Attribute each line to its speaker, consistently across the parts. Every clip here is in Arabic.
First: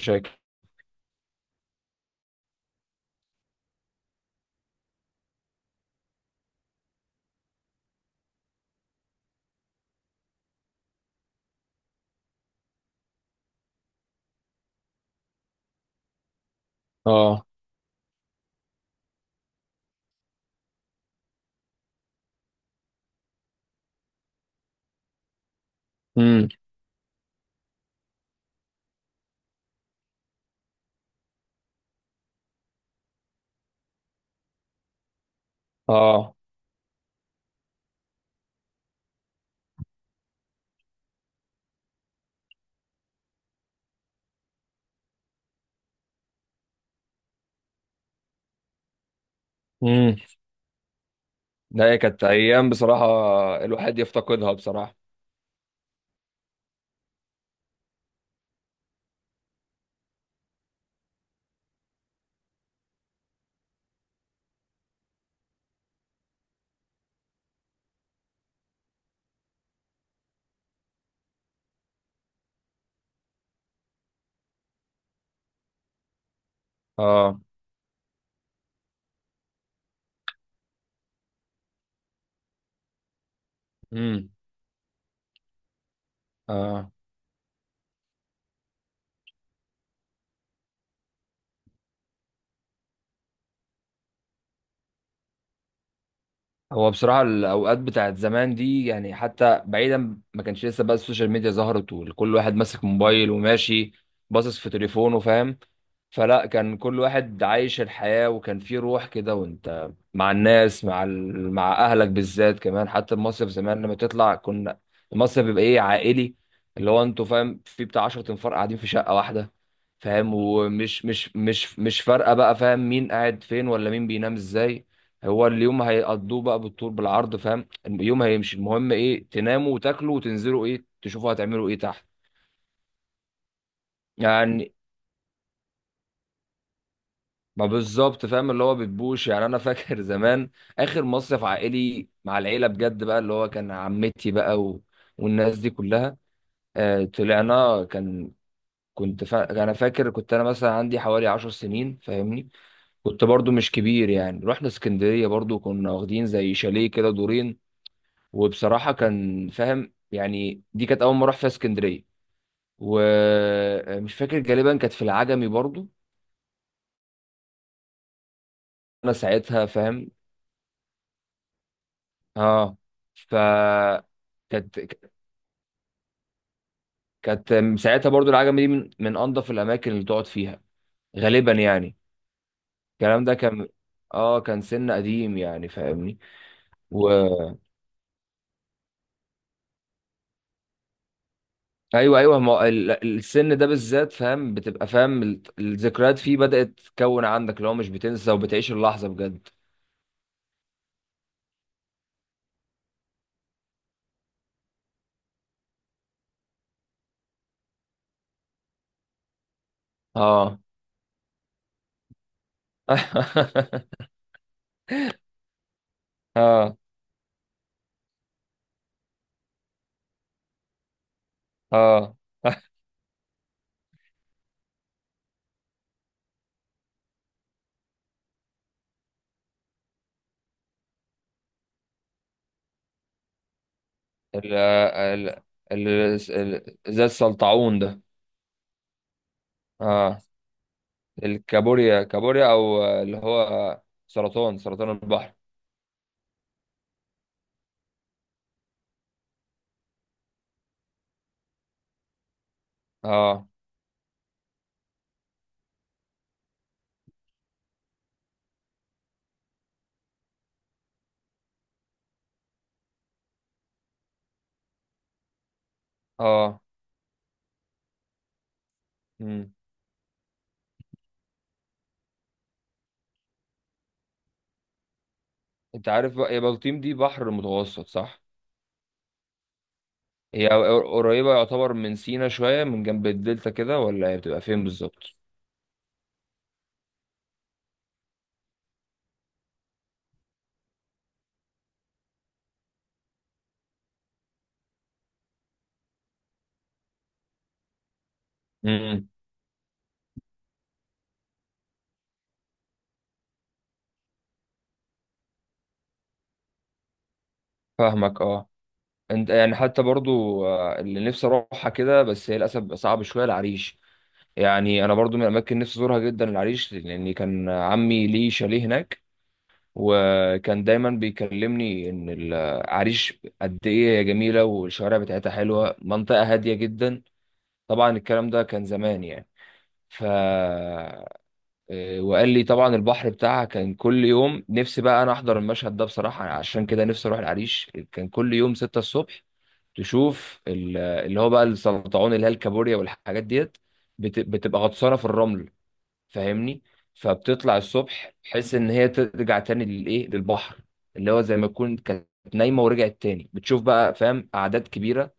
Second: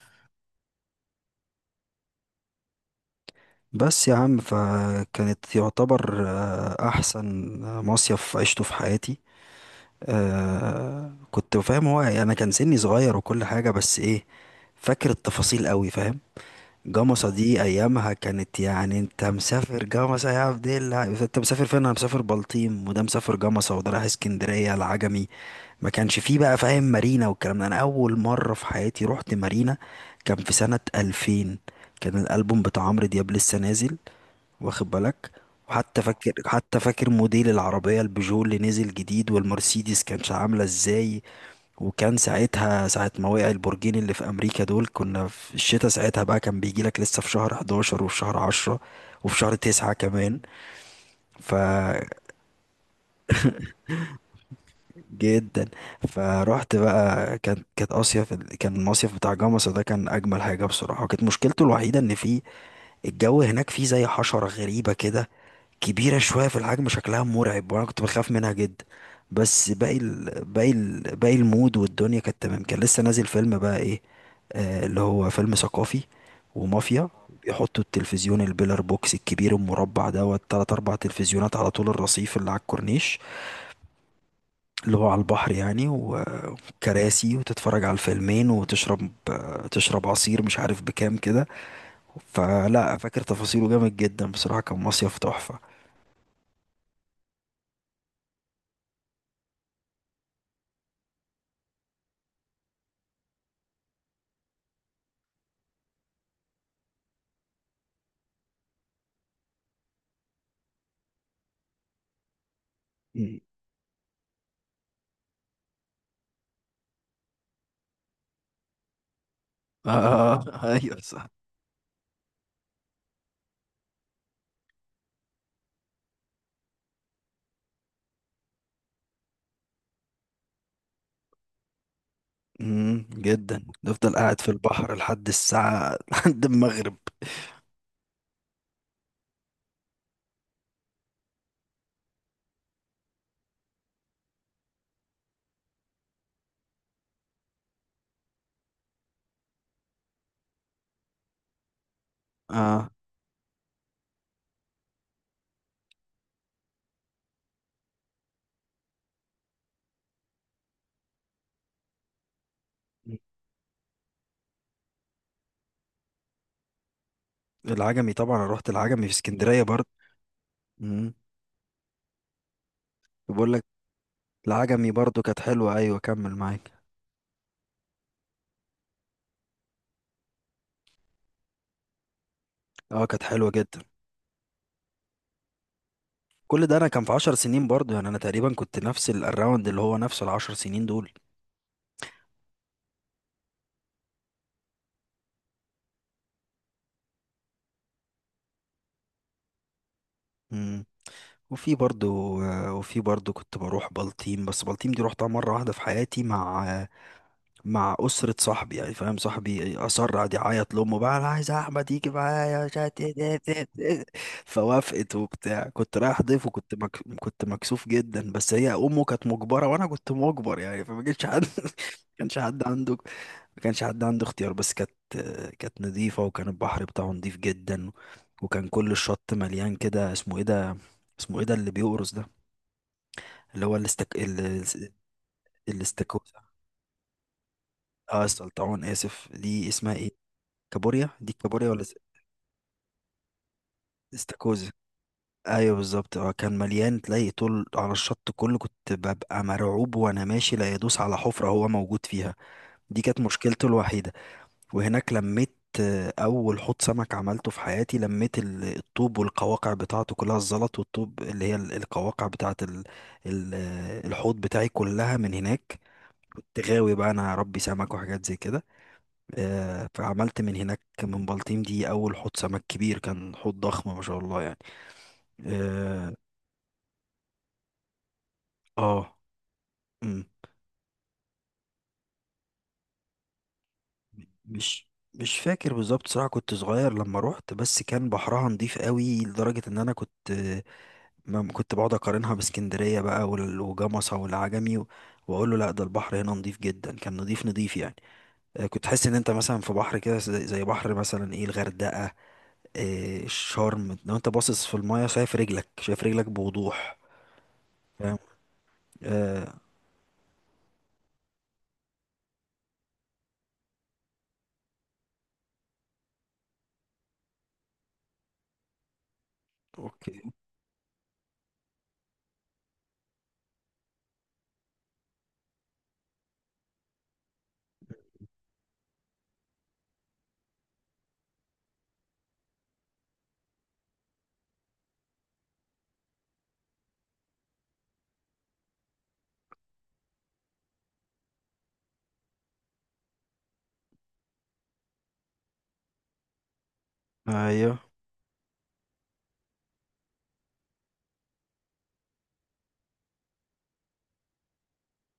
Speaker 1: شاكر.
Speaker 2: بس يا عم فكانت يعتبر احسن مصيف عشته في حياتي. كنت فاهم هو، يعني انا كان سني صغير وكل حاجة، بس ايه فاكر التفاصيل قوي، فاهم؟ جمصة
Speaker 1: اه.
Speaker 2: دي ايامها كانت يعني انت مسافر جمصة يا عبد الله، انت مسافر فين؟ انا مسافر بلطيم، وده مسافر جمصة، وده رايح اسكندرية العجمي. ما كانش فيه
Speaker 1: امم.
Speaker 2: بقى، فاهم، مارينا والكلام ده. انا اول مره في حياتي رحت مارينا كان في سنه 2000. كان الالبوم بتاع عمرو دياب لسه نازل، واخد بالك؟ وحتى فاكر،
Speaker 1: اه.
Speaker 2: حتى فاكر موديل العربيه البيجو اللي نزل جديد والمرسيدس كانت عامله ازاي. وكان ساعتها، ساعة ما وقع البرجين اللي في أمريكا دول، كنا في الشتاء ساعتها بقى. كان بيجي لك لسه في شهر 11 وفي شهر 10 وفي شهر 9
Speaker 1: امم.
Speaker 2: كمان. ف
Speaker 1: لا، هي كانت ايام بصراحه. الواحد يفتقدها بصراحه.
Speaker 2: جدا. فروحت بقى، كانت اصيف، كان المصيف بتاع جمصة ده كان اجمل حاجه بصراحه. وكانت مشكلته الوحيده ان فيه الجو هناك، فيه زي حشره غريبه كده، كبيره شويه في الحجم، شكلها مرعب، وانا كنت بخاف منها جدا. بس باقي المود والدنيا كانت تمام. كان لسه نازل فيلم بقى ايه، اللي هو فيلم ثقافي، ومافيا.
Speaker 1: اه.
Speaker 2: بيحطوا التلفزيون البيلر بوكس الكبير المربع دوت، تلات أربع تلفزيونات على طول الرصيف اللي على الكورنيش،
Speaker 1: امم.
Speaker 2: اللي هو على البحر يعني،
Speaker 1: اه.
Speaker 2: وكراسي، وتتفرج على الفيلمين، وتشرب. تشرب عصير مش عارف بكام كده. فلا، فاكر تفاصيله جامد جدا بصراحة، كان مصيف تحفة.
Speaker 1: هو بصراحه الاوقات بتاعت زمان دي، يعني حتى بعيدا ما كانش لسه بقى السوشيال ميديا ظهرت، وكل واحد ماسك موبايل وماشي باصص في تليفونه، فاهم؟ فلا، كان كل واحد عايش الحياة، وكان في روح كده، وانت مع الناس، مع مع اهلك بالذات كمان. حتى
Speaker 2: مم.
Speaker 1: المصيف زمان لما تطلع، كنا المصيف بيبقى ايه، عائلي، اللي هو انتوا فاهم في بتاع 10 انفار قاعدين في شقة واحدة.
Speaker 2: آه،
Speaker 1: فاهم؟
Speaker 2: أيوه
Speaker 1: ومش
Speaker 2: صح.
Speaker 1: مش مش مش فارقة بقى فاهم مين قاعد فين ولا مين بينام ازاي. هو اليوم هيقضوه بقى بالطول بالعرض، فاهم؟ اليوم هيمشي، المهم ايه، تناموا وتاكلوا وتنزلوا، ايه تشوفوا، هتعملوا ايه تحت.
Speaker 2: امم، جدا نفضل قاعد في
Speaker 1: يعني
Speaker 2: البحر لحد الساعة لحد المغرب.
Speaker 1: ما بالظبط، فاهم؟ اللي هو بتبوش. يعني انا فاكر زمان اخر مصيف عائلي مع العيله بجد بقى، اللي هو كان عمتي بقى والناس دي كلها. طلعنا. انا فاكر، كنت انا مثلا عندي حوالي 10 سنين، فاهمني؟
Speaker 2: آه.
Speaker 1: كنت برضو مش كبير يعني، رحنا اسكندريه برضو، كنا واخدين زي شاليه كده دورين. وبصراحه كان فاهم يعني، دي كانت اول ما اروح فيها اسكندريه. ومش فاكر، غالبا كانت في العجمي برضو.
Speaker 2: العجمي طبعا، أنا رحت العجمي في
Speaker 1: انا
Speaker 2: اسكندرية
Speaker 1: ساعتها
Speaker 2: برضه.
Speaker 1: فاهم.
Speaker 2: امم.
Speaker 1: اه. ف
Speaker 2: بقول لك،
Speaker 1: كانت
Speaker 2: العجمي برضه كانت حلوة، ايوه كمل معاك.
Speaker 1: كانت ساعتها برضو العجمي دي من انظف الاماكن اللي تقعد فيها غالبا يعني.
Speaker 2: اه كانت
Speaker 1: الكلام ده
Speaker 2: حلوة
Speaker 1: كان،
Speaker 2: جدا.
Speaker 1: اه كان سن قديم يعني، فاهمني؟
Speaker 2: كل ده انا كان
Speaker 1: و...
Speaker 2: في 10 سنين برضو، يعني انا تقريبا كنت نفس الراوند اللي هو نفسه ال 10 سنين دول.
Speaker 1: ايوه، ايوه، ما هو السن ده بالذات فاهم، بتبقى فاهم الذكريات فيه بدأت تكون عندك، اللي هو مش بتنسى وبتعيش اللحظة بجد.
Speaker 2: مم. وفي برضو، وفي برضو كنت بروح بلطيم. بس بلطيم دي روحتها مرة واحدة في حياتي، مع مع أسرة صاحبي. يعني فاهم، صاحبي أصر قعد
Speaker 1: اه.
Speaker 2: يعيط لأمه بقى، أنا عايز أحمد يجي معايا، مش عارف إيه إيه إيه إيه. فوافقت وبتاع. كنت رايح ضيف وكنت
Speaker 1: اه.
Speaker 2: كنت مكسوف جدا، بس هي أمه كانت مجبرة وأنا كنت مجبر، يعني فما كانش حد ما
Speaker 1: اه.
Speaker 2: كانش حد عنده، ما كانش حد عنده اختيار. بس كانت، كانت نظيفة، وكان البحر بتاعه نظيف جدا. وكان كل الشط مليان كده، اسمه ايه ده، اسمه ايه ده اللي بيقرص ده، اللي هو الاستك
Speaker 1: ال ال ال
Speaker 2: الاستاكوزا.
Speaker 1: زي السلطعون ده.
Speaker 2: اه السلطعون، اسف، دي اسمها ايه،
Speaker 1: اه.
Speaker 2: كابوريا؟ دي كابوريا ولا
Speaker 1: كابوريا او اللي هو سرطان
Speaker 2: استاكوزا؟
Speaker 1: سرطان البحر.
Speaker 2: ايوه بالظبط. اه كان مليان، تلاقي طول على الشط كله. كنت ببقى مرعوب وانا ماشي لا يدوس على حفرة هو موجود فيها. دي كانت
Speaker 1: اه.
Speaker 2: مشكلته الوحيدة. وهناك لميت أول حوض سمك عملته في حياتي. لميت الطوب والقواقع بتاعته كلها، الزلط والطوب اللي هي القواقع بتاعة الحوض بتاعي، كلها من هناك. كنت
Speaker 1: اه.
Speaker 2: غاوي بقى أنا ربي سمك وحاجات زي كده.
Speaker 1: مم.
Speaker 2: فعملت من هناك من بلطيم دي أول حوض سمك كبير، كان حوض ضخم ما شاء الله يعني.
Speaker 1: انت عارف
Speaker 2: اه.
Speaker 1: بقى يا، بلطيم دي بحر متوسط صح؟
Speaker 2: آه، مم.
Speaker 1: قريبة يعتبر من سينا شوية، من جنب الدلتا كده، ولا هي بتبقى فين
Speaker 2: مش
Speaker 1: بالظبط؟
Speaker 2: مش فاكر بالظبط صراحة، كنت صغير لما روحت. بس كان بحرها نضيف قوي، لدرجة ان انا كنت ما كنت بقعد اقارنها باسكندريه بقى وجمصه والعجمي واقول له لا، ده البحر هنا نضيف جدا، كان نضيف نضيف يعني. كنت حاسس
Speaker 1: امم.
Speaker 2: ان انت مثلا في بحر كده زي بحر مثلا ايه، الغردقه، الشرم. لو انت باصص في المايه، شايف رجلك، شايف رجلك بوضوح، فاهم؟
Speaker 1: فاهمك. اه. انت
Speaker 2: آه.
Speaker 1: يعني حتى برضو، اللي نفسي اروحها كده، بس هي للاسف بقى صعب شوية، العريش. يعني انا برضو من الاماكن نفسي ازورها جدا العريش، لان كان عمي ليه شاليه هناك،
Speaker 2: اوكي.
Speaker 1: وكان دايما بيكلمني ان العريش قد ايه هي جميله، والشوارع بتاعتها حلوه، منطقه هاديه جدا. طبعا الكلام ده كان زمان يعني. ف وقال لي طبعا البحر بتاعها كان كل يوم، نفسي بقى انا احضر المشهد ده بصراحه، عشان كده نفسي اروح العريش. كان كل يوم 6 الصبح تشوف اللي هو بقى السلطعون، اللي هي الكابوريا، والحاجات ديت بتبقى غطسانه في الرمل، فاهمني؟ فبتطلع
Speaker 2: ايوه
Speaker 1: الصبح بحيث ان هي ترجع تاني للايه، للبحر. اللي هو زي ما تكون كانت نايمه ورجعت تاني، بتشوف بقى، فاهم، اعداد كبيره.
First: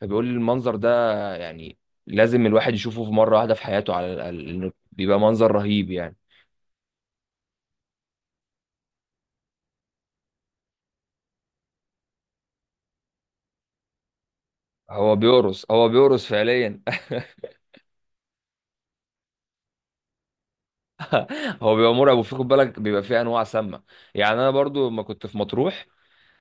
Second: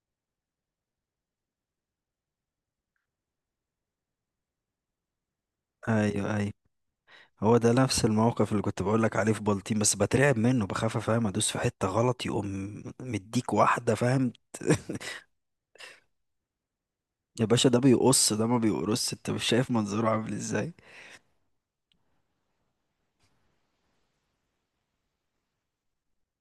Speaker 1: فبيقول لي المنظر ده يعني لازم الواحد يشوفه في مره واحده في حياته على الاقل، لأنه بيبقى منظر رهيب يعني.
Speaker 2: ايوه ايوه، هو ده نفس الموقف اللي كنت بقول لك عليه في بلطيم، بس بترعب منه، بخاف فاهم ادوس في حته غلط يقوم مديك واحده فاهم.
Speaker 1: هو بيقرص، هو بيقرص فعليا.
Speaker 2: يا باشا ده بيقص ده، ما بيقرص، انت مش شايف منظره عامل ازاي.
Speaker 1: هو بيبقى مرعب، وفي، خد بالك، بيبقى فيه انواع سامه. يعني انا برضو لما كنت في مطروح،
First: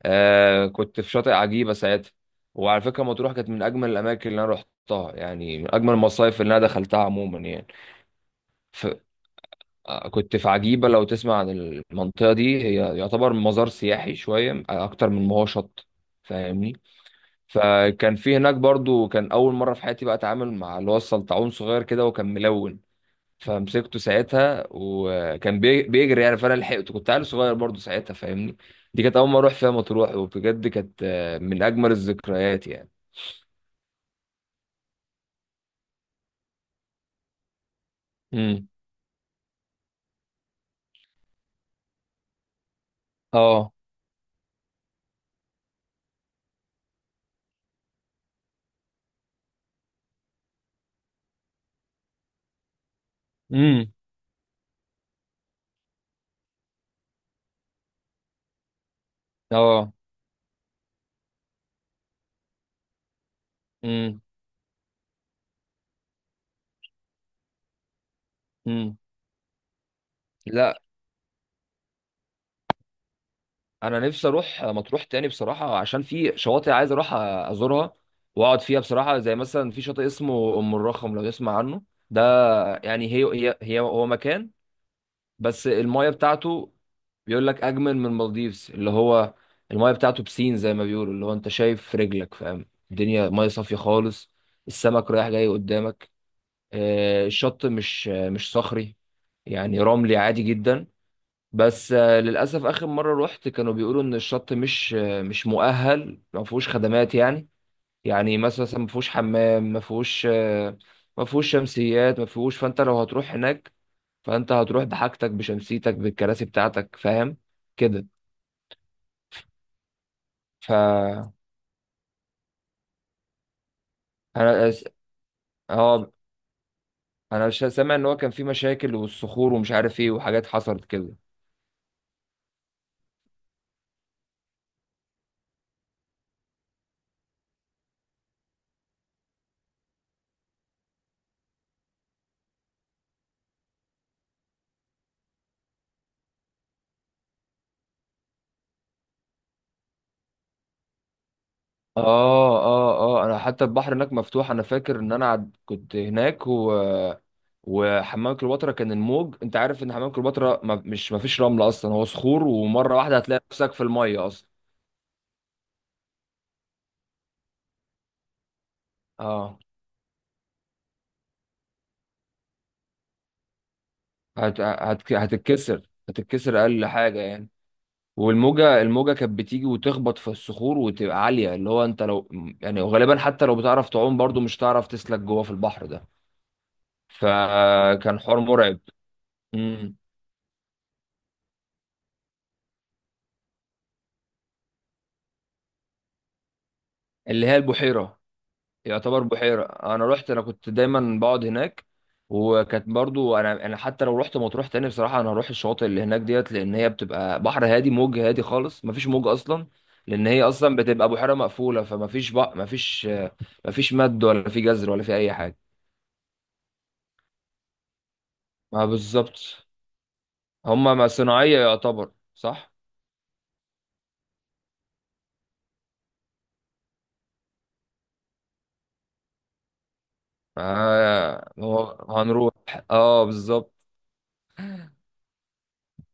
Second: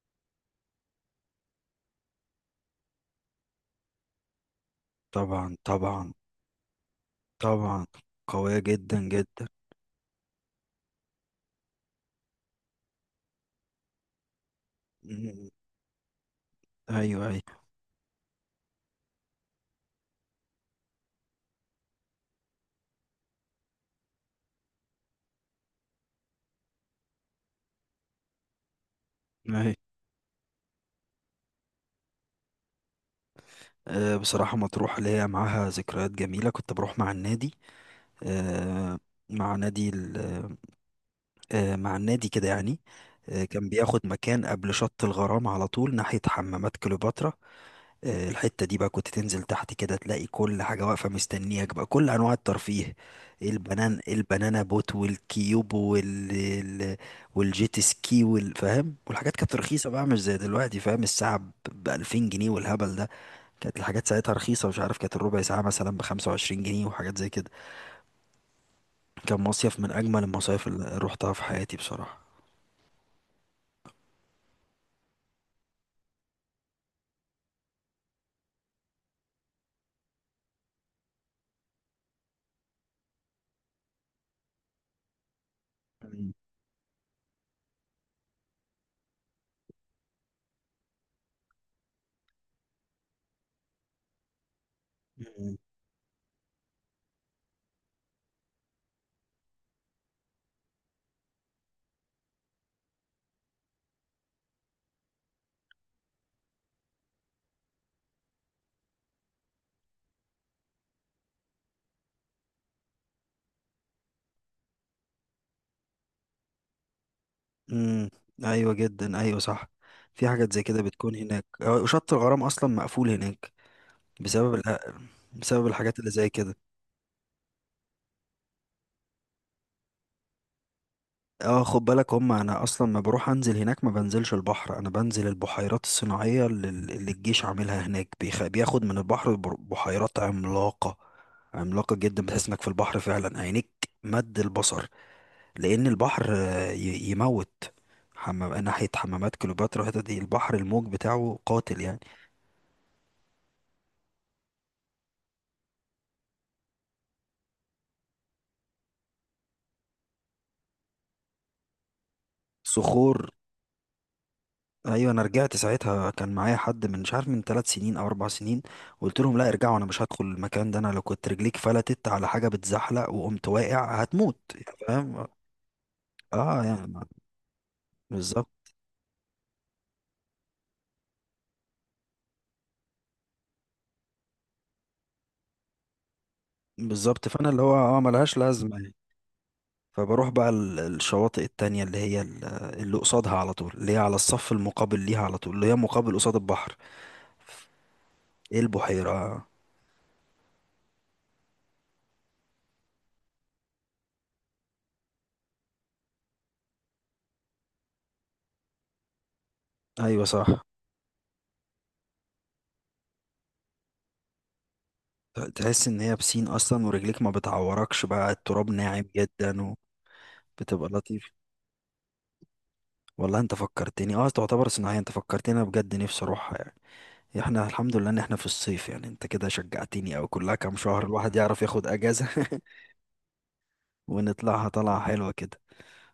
Speaker 1: كنت في شاطئ عجيبة ساعتها. وعلى فكرة مطروح كانت من أجمل الأماكن اللي أنا رحتها
Speaker 2: طبعا
Speaker 1: يعني، من أجمل
Speaker 2: طبعا.
Speaker 1: المصايف اللي أنا دخلتها عموما يعني.
Speaker 2: طبعا قوية
Speaker 1: ف...
Speaker 2: جدا جدا.
Speaker 1: آه، كنت في عجيبة. لو تسمع عن المنطقة دي، هي يعتبر مزار سياحي شوية أكتر من ما هو
Speaker 2: مم.
Speaker 1: شط، فاهمني؟
Speaker 2: ايوه ايوه
Speaker 1: فكان في هناك برضو، كان أول مرة في حياتي بقى أتعامل مع اللي هو السلطعون، صغير كده وكان ملون. فمسكته ساعتها، وكان بيجري يعني، فانا لحقته، كنت عيل صغير برضه ساعتها، فاهمني؟ دي كانت اول ما اروح فيها
Speaker 2: ايوه.
Speaker 1: مطروح، وبجد كانت من اجمل الذكريات يعني.
Speaker 2: أه بصراحة مطروح ليا معاها ذكريات جميلة، كنت بروح مع النادي.
Speaker 1: امم.
Speaker 2: أه مع نادي ال- أه مع النادي كده يعني. أه كان
Speaker 1: اه.
Speaker 2: بياخد مكان قبل شط الغرام على طول، ناحية حمامات كليوباترا. الحتة دي بقى كنت تنزل تحت كده تلاقي كل حاجة واقفة مستنياك بقى، كل أنواع الترفيه.
Speaker 1: امم.
Speaker 2: البنان، البنانا بوت، والكيوب، والجيت سكي والفاهم. والحاجات كانت رخيصة
Speaker 1: اه.
Speaker 2: بقى، مش زي دلوقتي فاهم. الساعة ب 2000 جنيه والهبل ده. كانت الحاجات
Speaker 1: امم.
Speaker 2: ساعتها رخيصة، مش عارف، كانت الربع ساعة مثلا ب 25 جنيه وحاجات زي كده.
Speaker 1: امم.
Speaker 2: كان مصيف من أجمل المصايف
Speaker 1: لا،
Speaker 2: اللي روحتها في حياتي بصراحة.
Speaker 1: انا نفسي اروح مطروح تاني بصراحه، عشان في شواطئ عايز اروح ازورها واقعد فيها بصراحه. زي مثلا في شاطئ اسمه ام الرخم، لو تسمع عنه. ده يعني هي هي هي هو مكان، بس المايه
Speaker 2: مم.
Speaker 1: بتاعته بيقول لك اجمل من المالديفز، اللي هو المايه بتاعته بسين زي ما بيقولوا، اللي هو انت شايف في رجلك، فاهم؟ الدنيا مايه صافيه خالص، السمك رايح جاي
Speaker 2: مم.
Speaker 1: قدامك. الشط مش صخري يعني، رملي عادي جدا. بس للاسف اخر مره رحت، كانوا بيقولوا ان الشط مش مؤهل، ما فيهوش خدمات يعني. يعني مثلا ما فيهوش حمام، ما فيهوش ما فيهوش شمسيات، ما فيهوش. فانت لو هتروح هناك، فانت هتروح بحاجتك، بشمسيتك، بالكراسي بتاعتك، فاهم؟ كده.
Speaker 2: مم. أيوة جدا، أيوة صح. في حاجات زي
Speaker 1: ف
Speaker 2: كده بتكون
Speaker 1: انا
Speaker 2: هناك. وشط الغرام أصلا مقفول هناك بسبب
Speaker 1: أس-
Speaker 2: الأ- بسبب الحاجات اللي
Speaker 1: اه
Speaker 2: زي كده.
Speaker 1: انا مش سامع ان هو كان في مشاكل، والصخور، ومش عارف ايه، وحاجات حصلت كده.
Speaker 2: اه خد بالك، هم انا اصلا ما بروح انزل هناك، ما بنزلش البحر، انا بنزل البحيرات الصناعيه اللي, اللي الجيش عاملها هناك. بياخد من البحر بحيرات عملاقه، عملاقه جدا. بتحس انك في البحر فعلا، عينيك مد البصر. لان البحر يموت. حمام، ناحيه حمامات كليوباترا الحتة دي، البحر الموج بتاعه قاتل يعني.
Speaker 1: اه. اه. اه. انا حتى البحر هناك مفتوح، انا فاكر ان انا كنت هناك وحمام كليوباترا، كان الموج، انت عارف ان حمام كليوباترا ما فيش رمل اصلا، هو صخور، ومره
Speaker 2: صخور.
Speaker 1: واحده هتلاقي نفسك في الميه اصلا.
Speaker 2: ايوه انا رجعت ساعتها، كان معايا حد من مش عارف من 3 سنين او 4 سنين. قلت لهم لا
Speaker 1: اه.
Speaker 2: ارجعوا، انا مش هدخل المكان ده، انا لو كنت رجليك فلتت على حاجه بتزحلق وقمت واقع هتموت
Speaker 1: هت...
Speaker 2: يعني
Speaker 1: هت...
Speaker 2: فاهم.
Speaker 1: هتتكسر هتتكسر
Speaker 2: اه
Speaker 1: اقل
Speaker 2: يعني،
Speaker 1: حاجه يعني.
Speaker 2: بالظبط.
Speaker 1: والموجه الموجه كانت بتيجي وتخبط في الصخور، وتبقى عاليه، اللي هو انت لو، يعني غالبا حتى لو بتعرف تعوم برضو مش هتعرف تسلك جوه في البحر ده.
Speaker 2: بالظبط. فانا اللي هو اه
Speaker 1: فكان
Speaker 2: ملهاش
Speaker 1: حوار
Speaker 2: لازمه
Speaker 1: مرعب.
Speaker 2: يعني.
Speaker 1: امم.
Speaker 2: فبروح بقى الشواطئ التانية اللي هي اللي قصادها على طول، اللي هي على الصف المقابل ليها على طول، اللي هي مقابل قصاد البحر.
Speaker 1: اللي هي البحيره،
Speaker 2: ايه،
Speaker 1: يعتبر
Speaker 2: البحيرة؟
Speaker 1: بحيره، انا رحت، انا كنت دايما بقعد هناك. وكانت برضو انا حتى لو رحت مطروح تاني بصراحه، انا هروح الشواطئ اللي هناك ديت، لان هي بتبقى بحر هادي، موج هادي خالص، مفيش موج اصلا.
Speaker 2: ايوه
Speaker 1: لان هي
Speaker 2: صح.
Speaker 1: اصلا بتبقى بحيره مقفوله، فما فيش بقى، ما فيش، مفيش مد ولا في جزر ولا في اي حاجه.
Speaker 2: تحس ان هي بسين اصلا، ورجليك ما بتعوركش بقى، التراب
Speaker 1: ما
Speaker 2: ناعم
Speaker 1: بالظبط،
Speaker 2: جدا وبتبقى
Speaker 1: هما ما
Speaker 2: لطيف.
Speaker 1: صناعيه يعتبر صح.
Speaker 2: والله انت فكرتني، اه تعتبر صناعية. انت فكرتني، انا بجد نفسي اروحها يعني. احنا الحمد لله ان احنا في الصيف يعني، انت كده شجعتني، او كلها كام شهر الواحد
Speaker 1: آه.
Speaker 2: يعرف ياخد
Speaker 1: هو
Speaker 2: اجازة.
Speaker 1: هنروح، اه بالظبط،
Speaker 2: ونطلعها طلعة حلوة كده.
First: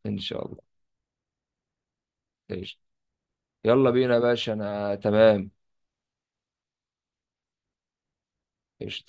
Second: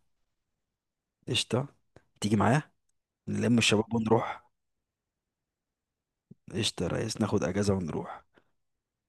Speaker 1: ان شاء الله.
Speaker 2: قشطة، تيجي معايا
Speaker 1: ايش؟
Speaker 2: نلم
Speaker 1: يلا
Speaker 2: الشباب
Speaker 1: بينا يا
Speaker 2: ونروح.
Speaker 1: باشا، انا تمام.
Speaker 2: قشطة يا ريس، ناخد اجازة ونروح.
Speaker 1: ايش؟